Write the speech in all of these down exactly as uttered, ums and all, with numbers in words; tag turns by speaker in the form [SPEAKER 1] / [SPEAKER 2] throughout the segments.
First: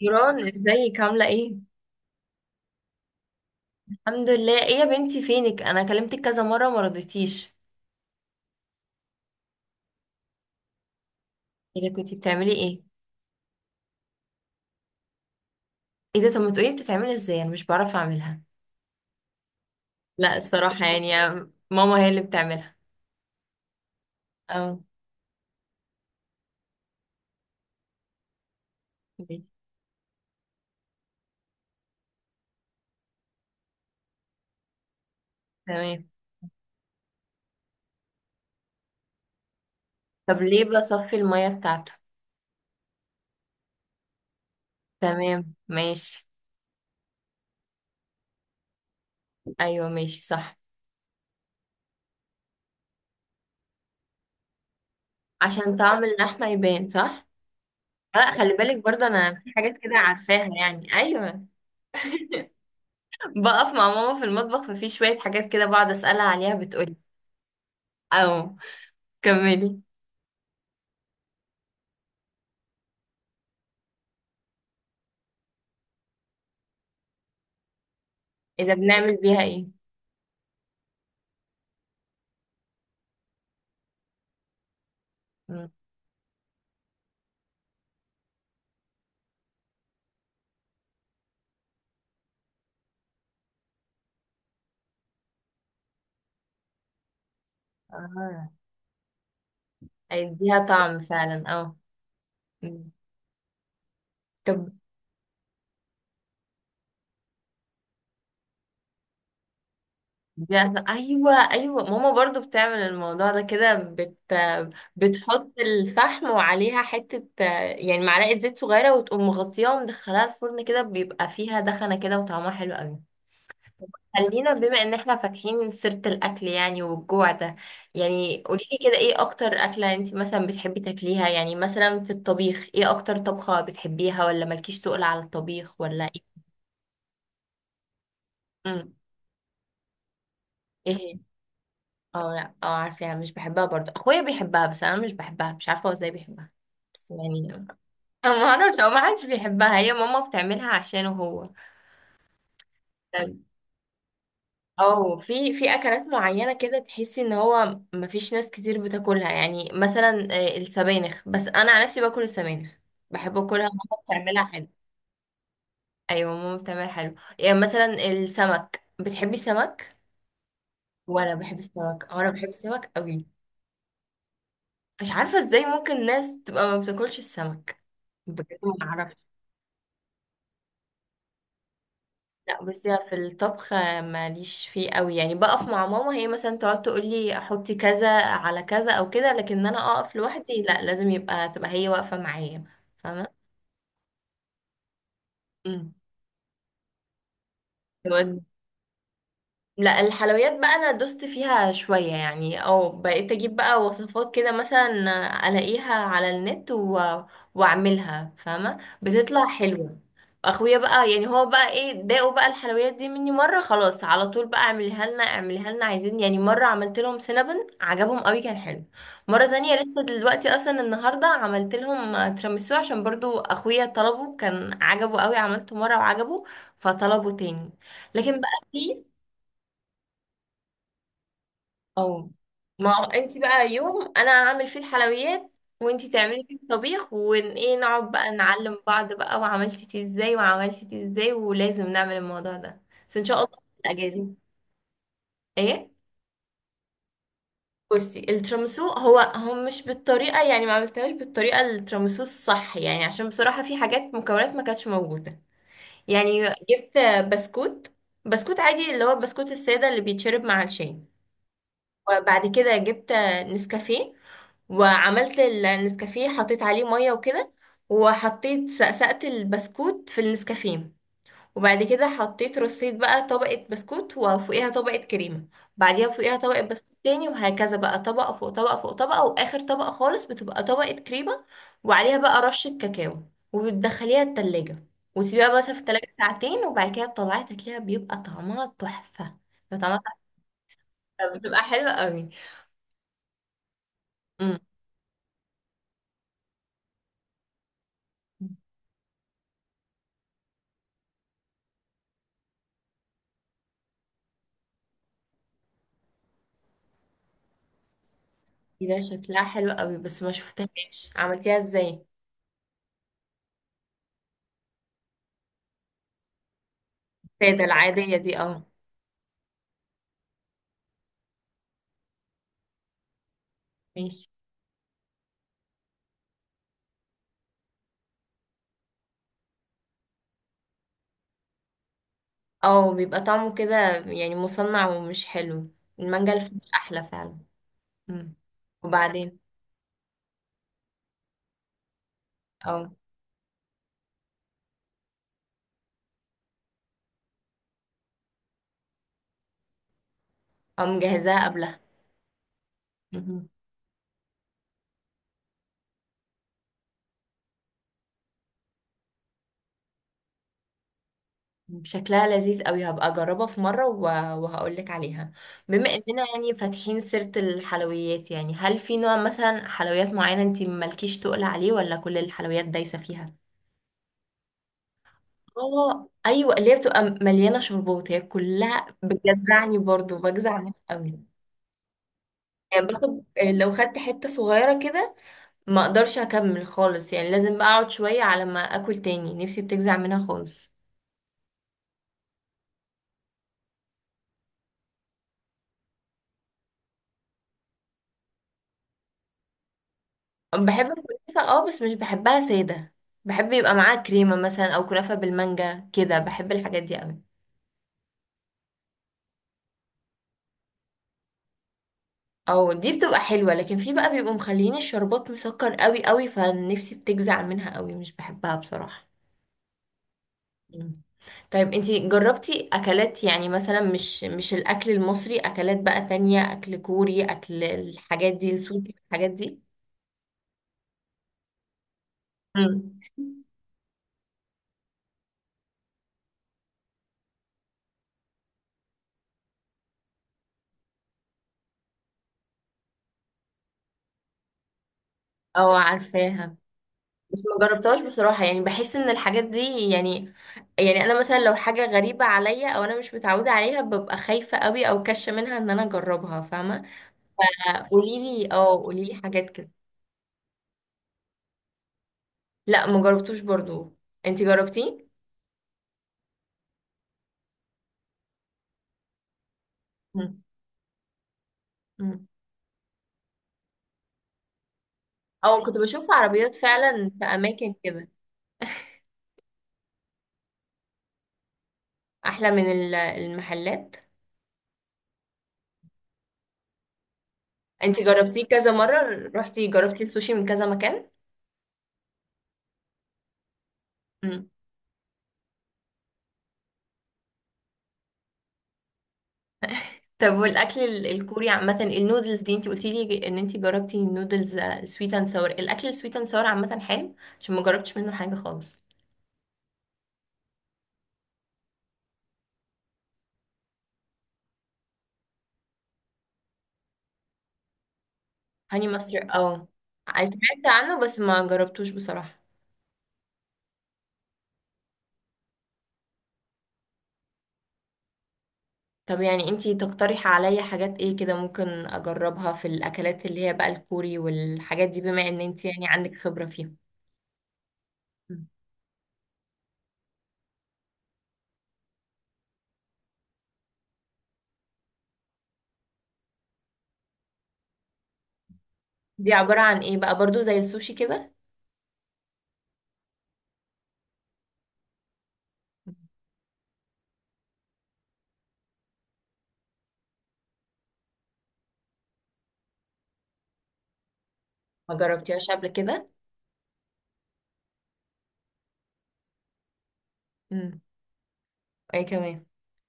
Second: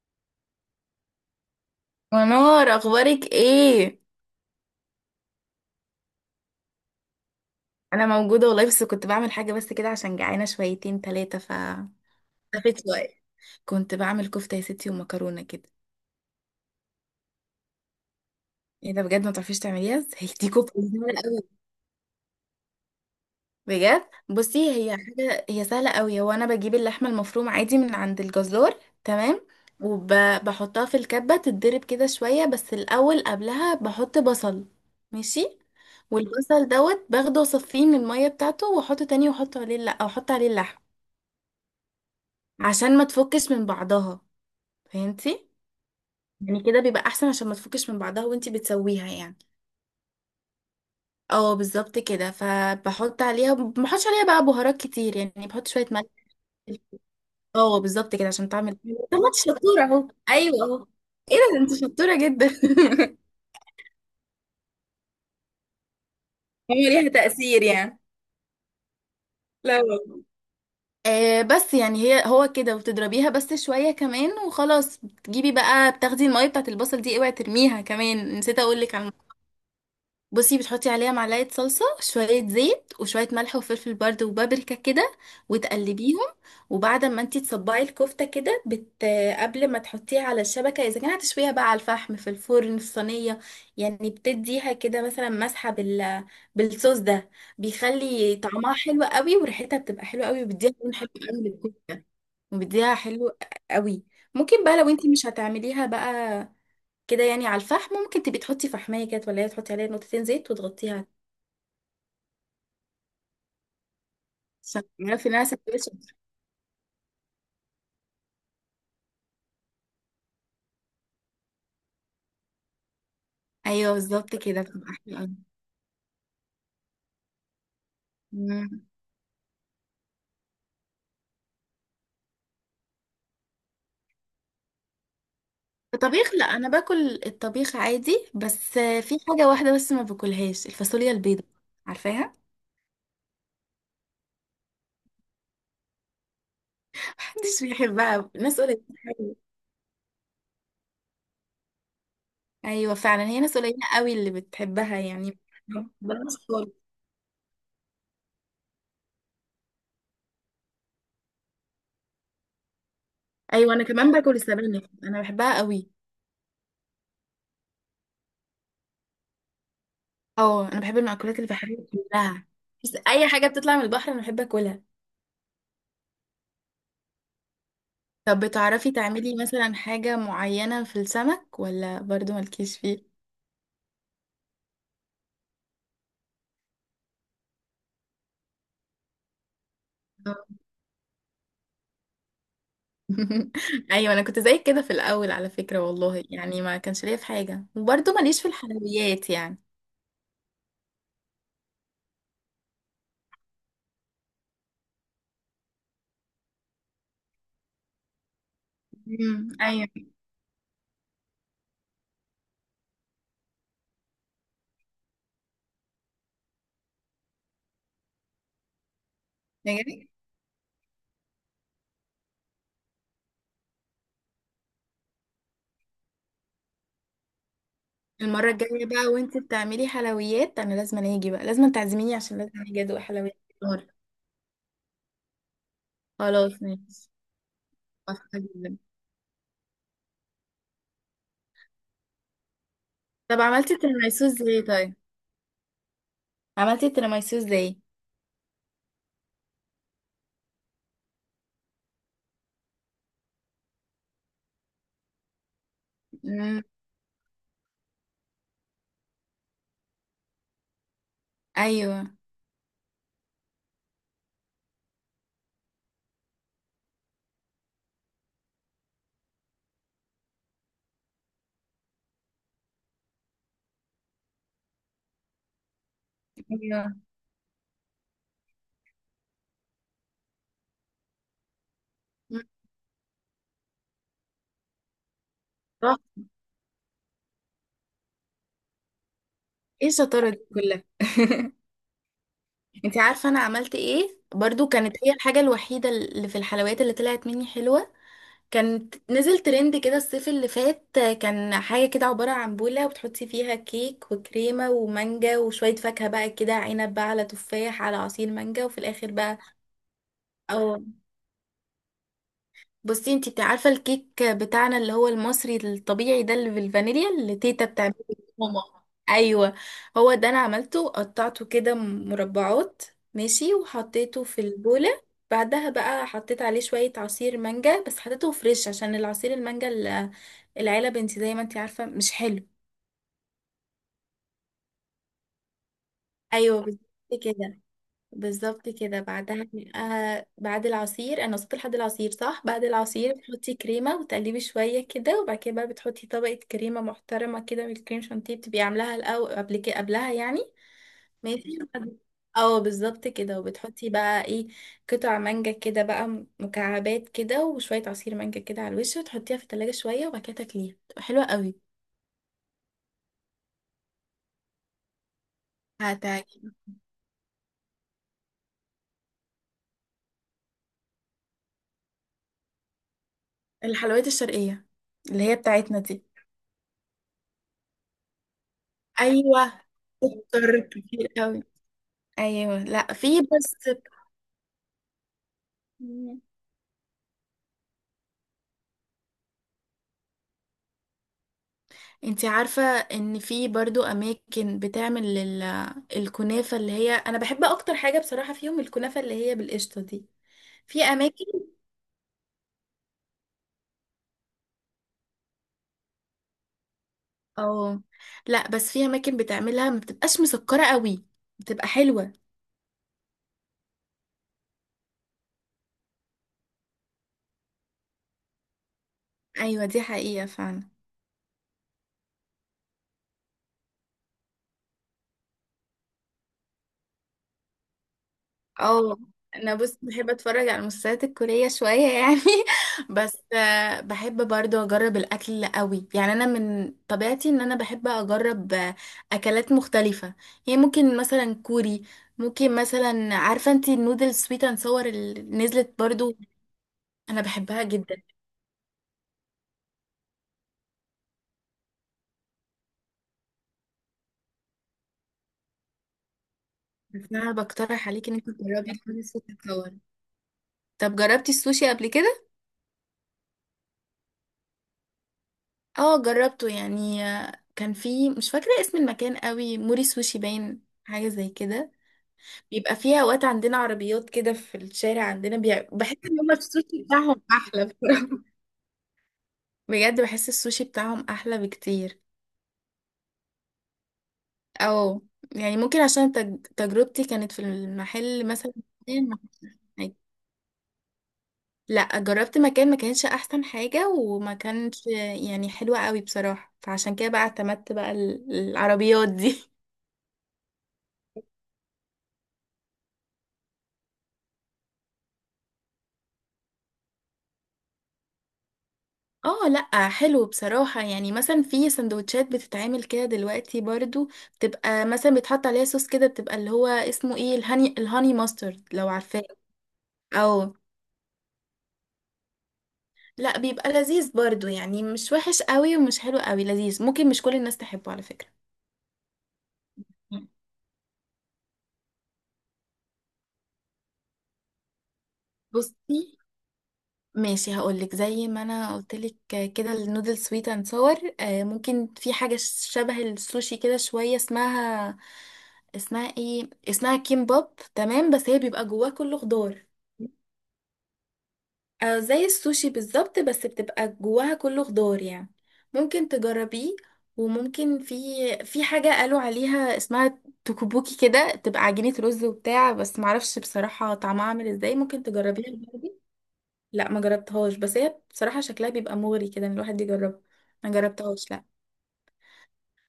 [SPEAKER 1] يوران، ازيك؟ عاملة ايه؟
[SPEAKER 2] منار، اخبارك ايه؟
[SPEAKER 1] الحمد لله. ايه يا بنتي، فينك؟ انا كلمتك كذا مرة ما رضيتيش.
[SPEAKER 2] انا موجوده والله، بس كنت بعمل حاجه بس كده عشان جعانه شويتين ثلاثه ف
[SPEAKER 1] ايه ده، كنتي بتعملي
[SPEAKER 2] لفيت
[SPEAKER 1] ايه؟
[SPEAKER 2] شويه. كنت بعمل كفته يا ستي ومكرونه كده.
[SPEAKER 1] ايه ده، طب ما تقولي بتتعملي ازاي؟ انا مش بعرف اعملها.
[SPEAKER 2] ايه ده؟ بجد ما تعرفيش تعمليها؟ هي
[SPEAKER 1] لا
[SPEAKER 2] دي كفته
[SPEAKER 1] الصراحة يعني،
[SPEAKER 2] سهله قوي.
[SPEAKER 1] ماما هي اللي بتعملها.
[SPEAKER 2] بجد. بصي،
[SPEAKER 1] اه،
[SPEAKER 2] هي حاجه هي سهله قوي. هو انا بجيب اللحمه المفرومه عادي من عند الجزار،
[SPEAKER 1] ماشي.
[SPEAKER 2] تمام. وبحطها في الكبه تتضرب كده شويه، بس الاول قبلها بحط بصل. ماشي.
[SPEAKER 1] تمام.
[SPEAKER 2] والبصل دوت باخده وصفيه من الميه بتاعته، واحطه تاني، واحط عليه، لا، او احط
[SPEAKER 1] طب
[SPEAKER 2] عليه
[SPEAKER 1] ليه
[SPEAKER 2] اللحم.
[SPEAKER 1] بصفي المية بتاعته؟
[SPEAKER 2] عشان ما تفكش من بعضها. فهمتي؟
[SPEAKER 1] تمام، ماشي.
[SPEAKER 2] يعني كده بيبقى احسن، عشان ما تفكش من بعضها وانتي بتسويها يعني.
[SPEAKER 1] ايوه، ماشي، صح.
[SPEAKER 2] اه بالظبط كده. فبحط عليها، ما بحطش عليها بقى بهارات كتير، يعني بحط
[SPEAKER 1] عشان
[SPEAKER 2] شويه
[SPEAKER 1] طعم
[SPEAKER 2] ملح.
[SPEAKER 1] اللحمة يبان، صح؟
[SPEAKER 2] اه بالظبط كده
[SPEAKER 1] لا
[SPEAKER 2] عشان
[SPEAKER 1] خلي
[SPEAKER 2] تعمل.
[SPEAKER 1] بالك، برضه
[SPEAKER 2] طب ما
[SPEAKER 1] انا
[SPEAKER 2] انت
[SPEAKER 1] في حاجات
[SPEAKER 2] شطوره
[SPEAKER 1] كده
[SPEAKER 2] اهو،
[SPEAKER 1] عارفاها
[SPEAKER 2] ايوه اهو.
[SPEAKER 1] يعني.
[SPEAKER 2] ايه
[SPEAKER 1] ايوه،
[SPEAKER 2] ده، انت شطوره جدا.
[SPEAKER 1] بقف مع ماما في المطبخ، ففي شوية حاجات كده بقعد اسألها عليها
[SPEAKER 2] هي
[SPEAKER 1] بتقولي.
[SPEAKER 2] ليها تأثير يعني.
[SPEAKER 1] او
[SPEAKER 2] لا
[SPEAKER 1] كملي.
[SPEAKER 2] والله. آه بس يعني هي هو كده، وتضربيها بس شويه كمان وخلاص. بتجيبي بقى، بتاخدي الميه بتاعت البصل دي، اوعي ترميها، كمان نسيت
[SPEAKER 1] اذا
[SPEAKER 2] اقول لك.
[SPEAKER 1] بنعمل بيها ايه؟
[SPEAKER 2] بصي، بتحطي عليها معلقة صلصة، شوية زيت، وشوية ملح وفلفل برده، وبابريكا كده.
[SPEAKER 1] مم.
[SPEAKER 2] وتقلبيهم. وبعد ما انتي تصبعي الكفتة كده. بت... قبل ما تحطيها على الشبكة، اذا كان هتشويها بقى على الفحم في الفرن في الصينية. يعني بتديها كده مثلا مسحة بال... بالصوص ده. بيخلي
[SPEAKER 1] اه،
[SPEAKER 2] طعمها حلو قوي وريحتها بتبقى حلوة قوي
[SPEAKER 1] هيديها
[SPEAKER 2] وبيديها لون
[SPEAKER 1] طعم
[SPEAKER 2] حلو قوي
[SPEAKER 1] فعلا، اه.
[SPEAKER 2] للكفتة.
[SPEAKER 1] مم.
[SPEAKER 2] وبيديها حلو قوي. ممكن
[SPEAKER 1] طب
[SPEAKER 2] بقى لو انتي مش هتعمليها بقى كده يعني على الفحم، ممكن تبقي تحطي فحمية كده، ولا تحطي عليها نقطتين زيت
[SPEAKER 1] ده،
[SPEAKER 2] وتغطيها
[SPEAKER 1] ايوه ايوه، ماما برضو بتعمل الموضوع ده كده، بت
[SPEAKER 2] عشان تعرفي انها
[SPEAKER 1] بتحط
[SPEAKER 2] سندوتش.
[SPEAKER 1] الفحم وعليها حته، آه، يعني معلقه زيت صغيره وتقوم مغطياها ومدخلاها الفرن، كده بيبقى فيها دخنه كده وطعمها حلو قوي.
[SPEAKER 2] ايوه بالظبط
[SPEAKER 1] خلينا
[SPEAKER 2] كده،
[SPEAKER 1] بما
[SPEAKER 2] بتبقى
[SPEAKER 1] ان احنا
[SPEAKER 2] حلوة أوي.
[SPEAKER 1] فاتحين سيرة الاكل يعني، والجوع ده، يعني قوليلي
[SPEAKER 2] مم.
[SPEAKER 1] كده ايه اكتر اكلة انت مثلا بتحبي تاكليها؟ يعني مثلا في الطبيخ ايه اكتر طبخة بتحبيها؟ ولا مالكيش تقول على الطبيخ، ولا
[SPEAKER 2] الطبيخ،
[SPEAKER 1] ايه؟
[SPEAKER 2] لا انا باكل الطبيخ عادي، بس
[SPEAKER 1] امم،
[SPEAKER 2] في حاجة واحدة بس ما باكلهاش،
[SPEAKER 1] ايه
[SPEAKER 2] الفاصوليا
[SPEAKER 1] هي؟
[SPEAKER 2] البيضاء. عارفاها؟
[SPEAKER 1] اه، لا اه عارفاها، مش بحبها برضه. اخويا بيحبها بس انا مش بحبها، مش عارفة هو ازاي بيحبها. بس يعني
[SPEAKER 2] محدش بيحبها،
[SPEAKER 1] أنا ما
[SPEAKER 2] ناس
[SPEAKER 1] اعرفش
[SPEAKER 2] قليلة
[SPEAKER 1] او ما حدش
[SPEAKER 2] أوي.
[SPEAKER 1] بيحبها، هي ماما بتعملها عشانه هو.
[SPEAKER 2] ايوه فعلا، هي ناس قليلة قوي اللي بتحبها
[SPEAKER 1] اه،
[SPEAKER 2] يعني.
[SPEAKER 1] في في اكلات
[SPEAKER 2] بلاش
[SPEAKER 1] معينه كده
[SPEAKER 2] خالص.
[SPEAKER 1] تحسي ان هو مفيش ناس كتير بتاكلها، يعني مثلا آه، السبانخ، بس انا عن نفسي باكل السبانخ، بحب اكلها.
[SPEAKER 2] ايوه انا
[SPEAKER 1] ماما
[SPEAKER 2] كمان باكل
[SPEAKER 1] بتعملها حلو.
[SPEAKER 2] السبانخ، انا بحبها قوي.
[SPEAKER 1] ايوه ماما بتعملها حلو، يعني مثلا السمك، بتحبي السمك،
[SPEAKER 2] اه انا بحب
[SPEAKER 1] وانا
[SPEAKER 2] المأكولات اللي
[SPEAKER 1] بحب
[SPEAKER 2] بحبها
[SPEAKER 1] السمك وانا
[SPEAKER 2] كلها.
[SPEAKER 1] بحب السمك
[SPEAKER 2] بس
[SPEAKER 1] قوي.
[SPEAKER 2] اي حاجة بتطلع من البحر انا بحب اكلها.
[SPEAKER 1] مش عارفه ازاي ممكن ناس تبقى ما بتاكلش السمك؟
[SPEAKER 2] طب
[SPEAKER 1] بجد ما
[SPEAKER 2] بتعرفي
[SPEAKER 1] اعرفش.
[SPEAKER 2] تعملي مثلا حاجة معينة في السمك، ولا برضو
[SPEAKER 1] لا
[SPEAKER 2] مالكيش
[SPEAKER 1] بصي، في
[SPEAKER 2] فيه؟
[SPEAKER 1] الطبخ ماليش فيه قوي، يعني بقف مع ماما، هي مثلا تقعد تقول لي احطي كذا على كذا او كده، لكن انا اقف
[SPEAKER 2] آه.
[SPEAKER 1] لوحدي لا، لازم يبقى تبقى هي واقفة معايا. فاهمة؟
[SPEAKER 2] ايوه انا كنت زيك كده في الاول على فكرة، والله يعني ما كانش ليا في حاجة، وبرضو
[SPEAKER 1] مم.
[SPEAKER 2] ماليش في الحلويات يعني.
[SPEAKER 1] لا الحلويات بقى، انا دوست فيها شوية يعني، او بقيت اجيب بقى وصفات كده مثلا الاقيها على النت و... واعملها، فاهمة،
[SPEAKER 2] امم،
[SPEAKER 1] بتطلع
[SPEAKER 2] ايوه.
[SPEAKER 1] حلوة. اخويا بقى يعني هو بقى، ايه، داقوا بقى الحلويات دي مني مرة، خلاص على طول بقى اعملها لنا اعملها لنا عايزين، يعني مرة عملت لهم سينابون عجبهم قوي، كان حلو. مرة تانية لسه
[SPEAKER 2] بجد؟
[SPEAKER 1] دلوقتي، اصلا النهاردة عملت لهم تيراميسو عشان برضو اخويا طلبه، كان عجبه قوي، عملته مرة وعجبه فطلبه تاني. لكن بقى
[SPEAKER 2] المرة الجاية
[SPEAKER 1] في،
[SPEAKER 2] بقى وانت بتعملي حلويات، انا لازم أنا اجي بقى، لازم تعزميني
[SPEAKER 1] اه.
[SPEAKER 2] عشان لازم اجي
[SPEAKER 1] ما
[SPEAKER 2] ادوق
[SPEAKER 1] هو
[SPEAKER 2] حلويات.
[SPEAKER 1] انت بقى
[SPEAKER 2] النهاردة.
[SPEAKER 1] يوم انا هعمل فيه الحلويات وانت تعملي فيه
[SPEAKER 2] خلاص ماشي.
[SPEAKER 1] الطبيخ، ون ايه، نقعد بقى
[SPEAKER 2] موافقة جدا.
[SPEAKER 1] نعلم بعض بقى، وعملتي دي ازاي وعملتي دي ازاي، ولازم نعمل الموضوع ده. بس ان شاء
[SPEAKER 2] طب
[SPEAKER 1] الله
[SPEAKER 2] عملتي
[SPEAKER 1] في الاجازه.
[SPEAKER 2] التيراميسو ازاي طيب؟
[SPEAKER 1] ايه؟
[SPEAKER 2] عملتي التيراميسو ازاي؟
[SPEAKER 1] بصي، الترامسو هو، هم مش بالطريقه يعني، ما عملتهاش بالطريقه الترامسو الصح يعني، عشان بصراحه في حاجات مكونات ما كانتش موجوده يعني.
[SPEAKER 2] امم،
[SPEAKER 1] جبت بسكوت بسكوت عادي اللي هو البسكوت الساده اللي بيتشرب مع الشاي.
[SPEAKER 2] ايوه.
[SPEAKER 1] وبعد كده جبت نسكافيه، وعملت النسكافيه حطيت عليه ميه وكده، وحطيت سقسقت البسكوت في النسكافيه، وبعد كده حطيت رصيت بقى طبقة بسكوت وفوقيها طبقة كريمة، بعديها فوقيها طبقة
[SPEAKER 2] ايوه.
[SPEAKER 1] بسكوت تاني، وهكذا بقى طبقة فوق طبقة فوق طبقة، وآخر طبقة خالص بتبقى طبقة كريمة، وعليها
[SPEAKER 2] مم.
[SPEAKER 1] بقى رشة كاكاو، وبتدخليها التلاجة، وتسيبيها مثلا في التلاجة ساعتين، وبعد كده تطلعي تاكليها بيبقى طعمها تحفة. بيبقى
[SPEAKER 2] ايه
[SPEAKER 1] طعمها
[SPEAKER 2] الشطارة دي كلها؟
[SPEAKER 1] تحفة، بتبقى حلوة قوي.
[SPEAKER 2] انت عارفة انا عملت ايه برضو، كانت هي الحاجة الوحيدة اللي في الحلويات اللي طلعت مني حلوة.
[SPEAKER 1] مم.
[SPEAKER 2] كانت نزل ترند كده الصيف اللي فات، كان حاجة كده عبارة عن بولة، وبتحطي فيها كيك وكريمة ومانجا وشوية فاكهة بقى كده، عنب بقى على تفاح على عصير مانجا، وفي
[SPEAKER 1] دي، ده
[SPEAKER 2] الآخر بقى.
[SPEAKER 1] شكلها حلو قوي، بس ما
[SPEAKER 2] او.
[SPEAKER 1] شفتهاش عملتيها ازاي.
[SPEAKER 2] بصي، انتي بتاع- عارفه الكيك بتاعنا اللي هو المصري الطبيعي ده اللي بالفانيليا اللي
[SPEAKER 1] السادة
[SPEAKER 2] تيتا بتعمله.
[SPEAKER 1] العادية دي،
[SPEAKER 2] ماما.
[SPEAKER 1] اه.
[SPEAKER 2] ايوه. هو ده انا عملته، قطعته كده مربعات. ماشي، وحطيته
[SPEAKER 1] ماشي.
[SPEAKER 2] في البوله. بعدها بقى حطيت عليه شويه عصير مانجا، بس حطيته فريش عشان العصير المانجا ال- العلب، انتي زي ما انتي عارفه مش حلو.
[SPEAKER 1] اه بيبقى طعمه كده يعني مصنع ومش حلو، المانجا
[SPEAKER 2] ايوه
[SPEAKER 1] الفريش احلى
[SPEAKER 2] بالظبط
[SPEAKER 1] فعلا.
[SPEAKER 2] كده.
[SPEAKER 1] مم.
[SPEAKER 2] بالظبط كده
[SPEAKER 1] وبعدين؟
[SPEAKER 2] بعدها. آه بعد العصير انا وصلت لحد العصير صح؟ بعد
[SPEAKER 1] اه،
[SPEAKER 2] العصير بتحطي كريمه وتقلبي شويه كده، وبعد كده بقى بتحطي طبقه كريمه محترمه كده من الكريم شانتيه، بتبقي عاملاها الاول قبل كده قبلها يعني.
[SPEAKER 1] اه مجهزاها
[SPEAKER 2] ماشي
[SPEAKER 1] قبلها.
[SPEAKER 2] وبعد- اه بالظبط كده.
[SPEAKER 1] مهم.
[SPEAKER 2] وبتحطي بقى ايه، قطع مانجا كده بقى م- مكعبات كده وشويه عصير مانجا كده على الوش، وتحطيها في التلاجة شويه، وبعد كده تاكليها بتبقى حلوه قوي.
[SPEAKER 1] شكلها لذيذ قوي، هبقى اجربها في مرة وهقول لك عليها. بما اننا يعني
[SPEAKER 2] هتعجبك
[SPEAKER 1] فاتحين سيرة الحلويات، يعني هل في نوع مثلا حلويات معينة انت مالكيش تقول عليه، ولا كل الحلويات دايسة فيها؟
[SPEAKER 2] الحلويات الشرقيه اللي هي بتاعتنا دي.
[SPEAKER 1] اه، ايوه اللي هي بتبقى مليانه شربات، هي كلها
[SPEAKER 2] ايوه،
[SPEAKER 1] بتجزعني برضو، بجزع
[SPEAKER 2] سكر
[SPEAKER 1] منها
[SPEAKER 2] كتير
[SPEAKER 1] قوي.
[SPEAKER 2] قوي. ايوه
[SPEAKER 1] يعني
[SPEAKER 2] لا في
[SPEAKER 1] باخد،
[SPEAKER 2] بس.
[SPEAKER 1] لو خدت حته صغيره كده ما اقدرش
[SPEAKER 2] مم.
[SPEAKER 1] اكمل خالص، يعني لازم بقى اقعد شويه على ما اكل تاني، نفسي بتجزع منها خالص.
[SPEAKER 2] انتي عارفة ان في برضو اماكن بتعمل ال- الكنافة اللي هي انا بحب اكتر حاجة بصراحة فيهم، الكنافة اللي هي بالقشطة دي. في
[SPEAKER 1] بحب
[SPEAKER 2] اماكن.
[SPEAKER 1] الكنافه اه، بس مش بحبها ساده، بحب يبقى معاها كريمه مثلا، او كنافه بالمانجا كده، بحب الحاجات دي قوي.
[SPEAKER 2] اه، لا بس في اماكن بتعملها ما بتبقاش مسكرة قوي، بتبقى حلوة.
[SPEAKER 1] او دي بتبقى حلوه، لكن في بقى بيبقوا مخليين الشربات مسكر قوي قوي، فنفسي بتجزع منها قوي، مش بحبها بصراحه.
[SPEAKER 2] ايوه دي حقيقة فعلا.
[SPEAKER 1] مم. طيب، انتي جربتي اكلات يعني مثلا مش مش الاكل المصري، اكلات بقى تانية، اكل كوري، اكل الحاجات دي، السوشي
[SPEAKER 2] اه
[SPEAKER 1] الحاجات
[SPEAKER 2] انا
[SPEAKER 1] دي؟
[SPEAKER 2] بص بحب اتفرج على المسلسلات الكورية شوية يعني.
[SPEAKER 1] مم.
[SPEAKER 2] بس آه، بحب برضو اجرب الاكل قوي، يعني انا من طبيعتي ان انا بحب اجرب آه، اكلات مختلفة. يعني ممكن مثلا كوري. ممكن مثلا عارفة انتي النودل سويت اند صور اللي نزلت
[SPEAKER 1] اه
[SPEAKER 2] برضو.
[SPEAKER 1] عارفاها،
[SPEAKER 2] انا
[SPEAKER 1] بس
[SPEAKER 2] بحبها
[SPEAKER 1] ما
[SPEAKER 2] جدا.
[SPEAKER 1] جربتهاش بصراحة، يعني بحس ان الحاجات دي، يعني، يعني انا مثلا لو حاجة غريبة عليا او انا مش متعودة عليها، ببقى خايفة قوي او كاشة منها ان انا اجربها، فاهمة؟
[SPEAKER 2] بس انا
[SPEAKER 1] آه،
[SPEAKER 2] بقترح عليك ان انت
[SPEAKER 1] قوليلي،
[SPEAKER 2] تجربي
[SPEAKER 1] اه
[SPEAKER 2] النودل
[SPEAKER 1] قوليلي
[SPEAKER 2] سويت اند
[SPEAKER 1] حاجات كده.
[SPEAKER 2] صور. طب جربتي السوشي قبل كده؟
[SPEAKER 1] لا ما جربتوش برضو، انتي جربتيه؟
[SPEAKER 2] اه جربته يعني، آه، كان في مش فاكرة اسم المكان قوي، موري سوشي
[SPEAKER 1] مم.
[SPEAKER 2] باين حاجة زي كده.
[SPEAKER 1] مم.
[SPEAKER 2] بيبقى فيها اوقات عندنا عربيات كده في الشارع عندنا
[SPEAKER 1] اه
[SPEAKER 2] بيع...
[SPEAKER 1] كنت
[SPEAKER 2] بحس
[SPEAKER 1] بشوف
[SPEAKER 2] ان هما
[SPEAKER 1] عربيات
[SPEAKER 2] السوشي
[SPEAKER 1] فعلا
[SPEAKER 2] بتاعهم
[SPEAKER 1] في
[SPEAKER 2] احلى
[SPEAKER 1] اماكن كده.
[SPEAKER 2] بصراحة. بجد بحس السوشي بتاعهم احلى بكتير.
[SPEAKER 1] احلى من ال- المحلات.
[SPEAKER 2] او. يعني ممكن عشان تج... تجربتي كانت في
[SPEAKER 1] انت
[SPEAKER 2] المحل
[SPEAKER 1] جربتيه
[SPEAKER 2] مثلا ما
[SPEAKER 1] كذا مرة،
[SPEAKER 2] كانش
[SPEAKER 1] رحتي
[SPEAKER 2] حاجة.
[SPEAKER 1] جربتي السوشي من كذا مكان؟
[SPEAKER 2] لا جربت مكان ما كانش احسن حاجة وما
[SPEAKER 1] مم.
[SPEAKER 2] كانش يعني حلوة قوي بصراحة، فعشان كده بقى اعتمدت بقى ال- العربيات دي.
[SPEAKER 1] طب والاكل ال- الكوري عامة، النودلز دي انت قلتي لي ان انت جربتي النودلز سويت اند ساور، الاكل السويت اند ساور عامة حلو؟ عشان ما جربتش منه حاجة خالص.
[SPEAKER 2] اه لا حلو بصراحة، يعني مثلا في سندوتشات بتتعمل كده دلوقتي برضو، بتبقى مثلا بيتحط عليها صوص كده، بتبقى اللي هو اسمه ايه، الهاني الهاني ماسترد
[SPEAKER 1] هاني
[SPEAKER 2] لو عارفاه.
[SPEAKER 1] ماستر، اه، عايز-
[SPEAKER 2] او
[SPEAKER 1] سمعت عنه بس ما جربتوش بصراحة.
[SPEAKER 2] لا بيبقى لذيذ برضو، يعني مش وحش قوي ومش حلو قوي، لذيذ، ممكن مش كل الناس تحبه على فكرة.
[SPEAKER 1] طب يعني انت تقترحي عليا حاجات ايه كده ممكن اجربها في الاكلات اللي هي بقى الكوري والحاجات دي، بما ان انت يعني
[SPEAKER 2] بصي،
[SPEAKER 1] عندك خبرة فيها؟
[SPEAKER 2] ماشي هقولك زي ما
[SPEAKER 1] مم.
[SPEAKER 2] انا قلتلك، كده النودل سويت اند صور. ممكن في حاجة شبه السوشي كده شوية، اسمها اسمها ايه، اسمها كيمباب تمام، بس هي بيبقى جواها كله
[SPEAKER 1] دي عبارة
[SPEAKER 2] خضار.
[SPEAKER 1] عن ايه بقى؟ برضو زي السوشي كده؟
[SPEAKER 2] آه، زي السوشي بالظبط بس بتبقى جواها كله خضار يعني، ممكن تجربيه. وممكن في في حاجة قالوا عليها اسمها توكوبوكي كده، تبقى عجينة رز وبتاع، بس معرفش بصراحة طعمها عامل ازاي،
[SPEAKER 1] ما
[SPEAKER 2] ممكن
[SPEAKER 1] جربتيهاش
[SPEAKER 2] تجربيها
[SPEAKER 1] قبل
[SPEAKER 2] برضه.
[SPEAKER 1] كده؟
[SPEAKER 2] لا ما جربتهاش، بس هي بصراحة شكلها بيبقى مغري كده ان الواحد يجربها. ما
[SPEAKER 1] امم.
[SPEAKER 2] جربتهاش لا.
[SPEAKER 1] اي كمان؟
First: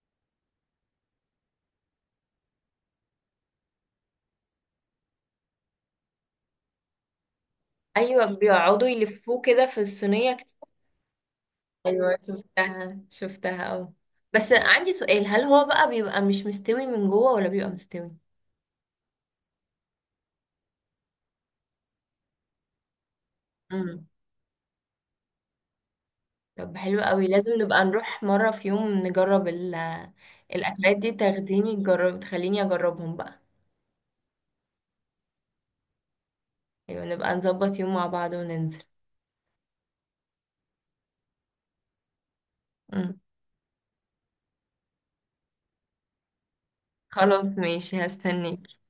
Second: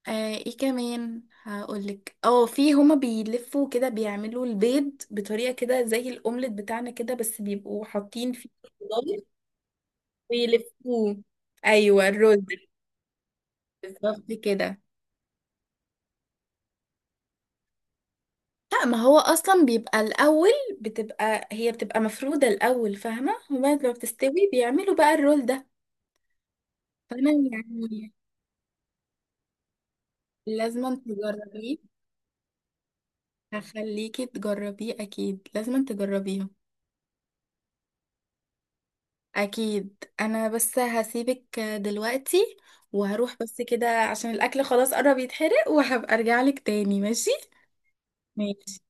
[SPEAKER 2] آه ايه كمان هقولك، اه في هما بيلفوا كده بيعملوا البيض بطريقة كده زي الاومليت بتاعنا كده، بس بيبقوا
[SPEAKER 1] ايوه
[SPEAKER 2] حاطين فيه
[SPEAKER 1] بيقعدوا
[SPEAKER 2] خضار
[SPEAKER 1] يلفوه كده في الصينيه كتير.
[SPEAKER 2] ويلفوه. ايوه
[SPEAKER 1] ايوه
[SPEAKER 2] الرز
[SPEAKER 1] شفتها شفتها، اه.
[SPEAKER 2] بالظبط
[SPEAKER 1] بس
[SPEAKER 2] كده.
[SPEAKER 1] عندي سؤال، هل هو بقى بيبقى مش مستوي من جوه ولا بيبقى مستوي؟
[SPEAKER 2] لا ما هو اصلا بيبقى الاول، بتبقى هي بتبقى مفرودة الاول، فاهمة؟ وبعد ما
[SPEAKER 1] امم.
[SPEAKER 2] بتستوي بيعملوا بقى الرول ده.
[SPEAKER 1] طب حلو قوي،
[SPEAKER 2] فانا
[SPEAKER 1] لازم نبقى
[SPEAKER 2] يعني
[SPEAKER 1] نروح مره في يوم نجرب ال،
[SPEAKER 2] لازم
[SPEAKER 1] الاكلات دي، تاخديني
[SPEAKER 2] تجربيه.
[SPEAKER 1] تجرب، تخليني اجربهم بقى.
[SPEAKER 2] هخليكي تجربيه اكيد لازم تجربيها.
[SPEAKER 1] ايوه نبقى نظبط يوم مع بعض وننزل.
[SPEAKER 2] اكيد، انا بس هسيبك دلوقتي
[SPEAKER 1] امم.
[SPEAKER 2] وهروح بس كده عشان الاكل خلاص قرب يتحرق، وهبقى ارجع لك تاني، ماشي.
[SPEAKER 1] خلاص، ماشي، هستنيك.
[SPEAKER 2] ماشي.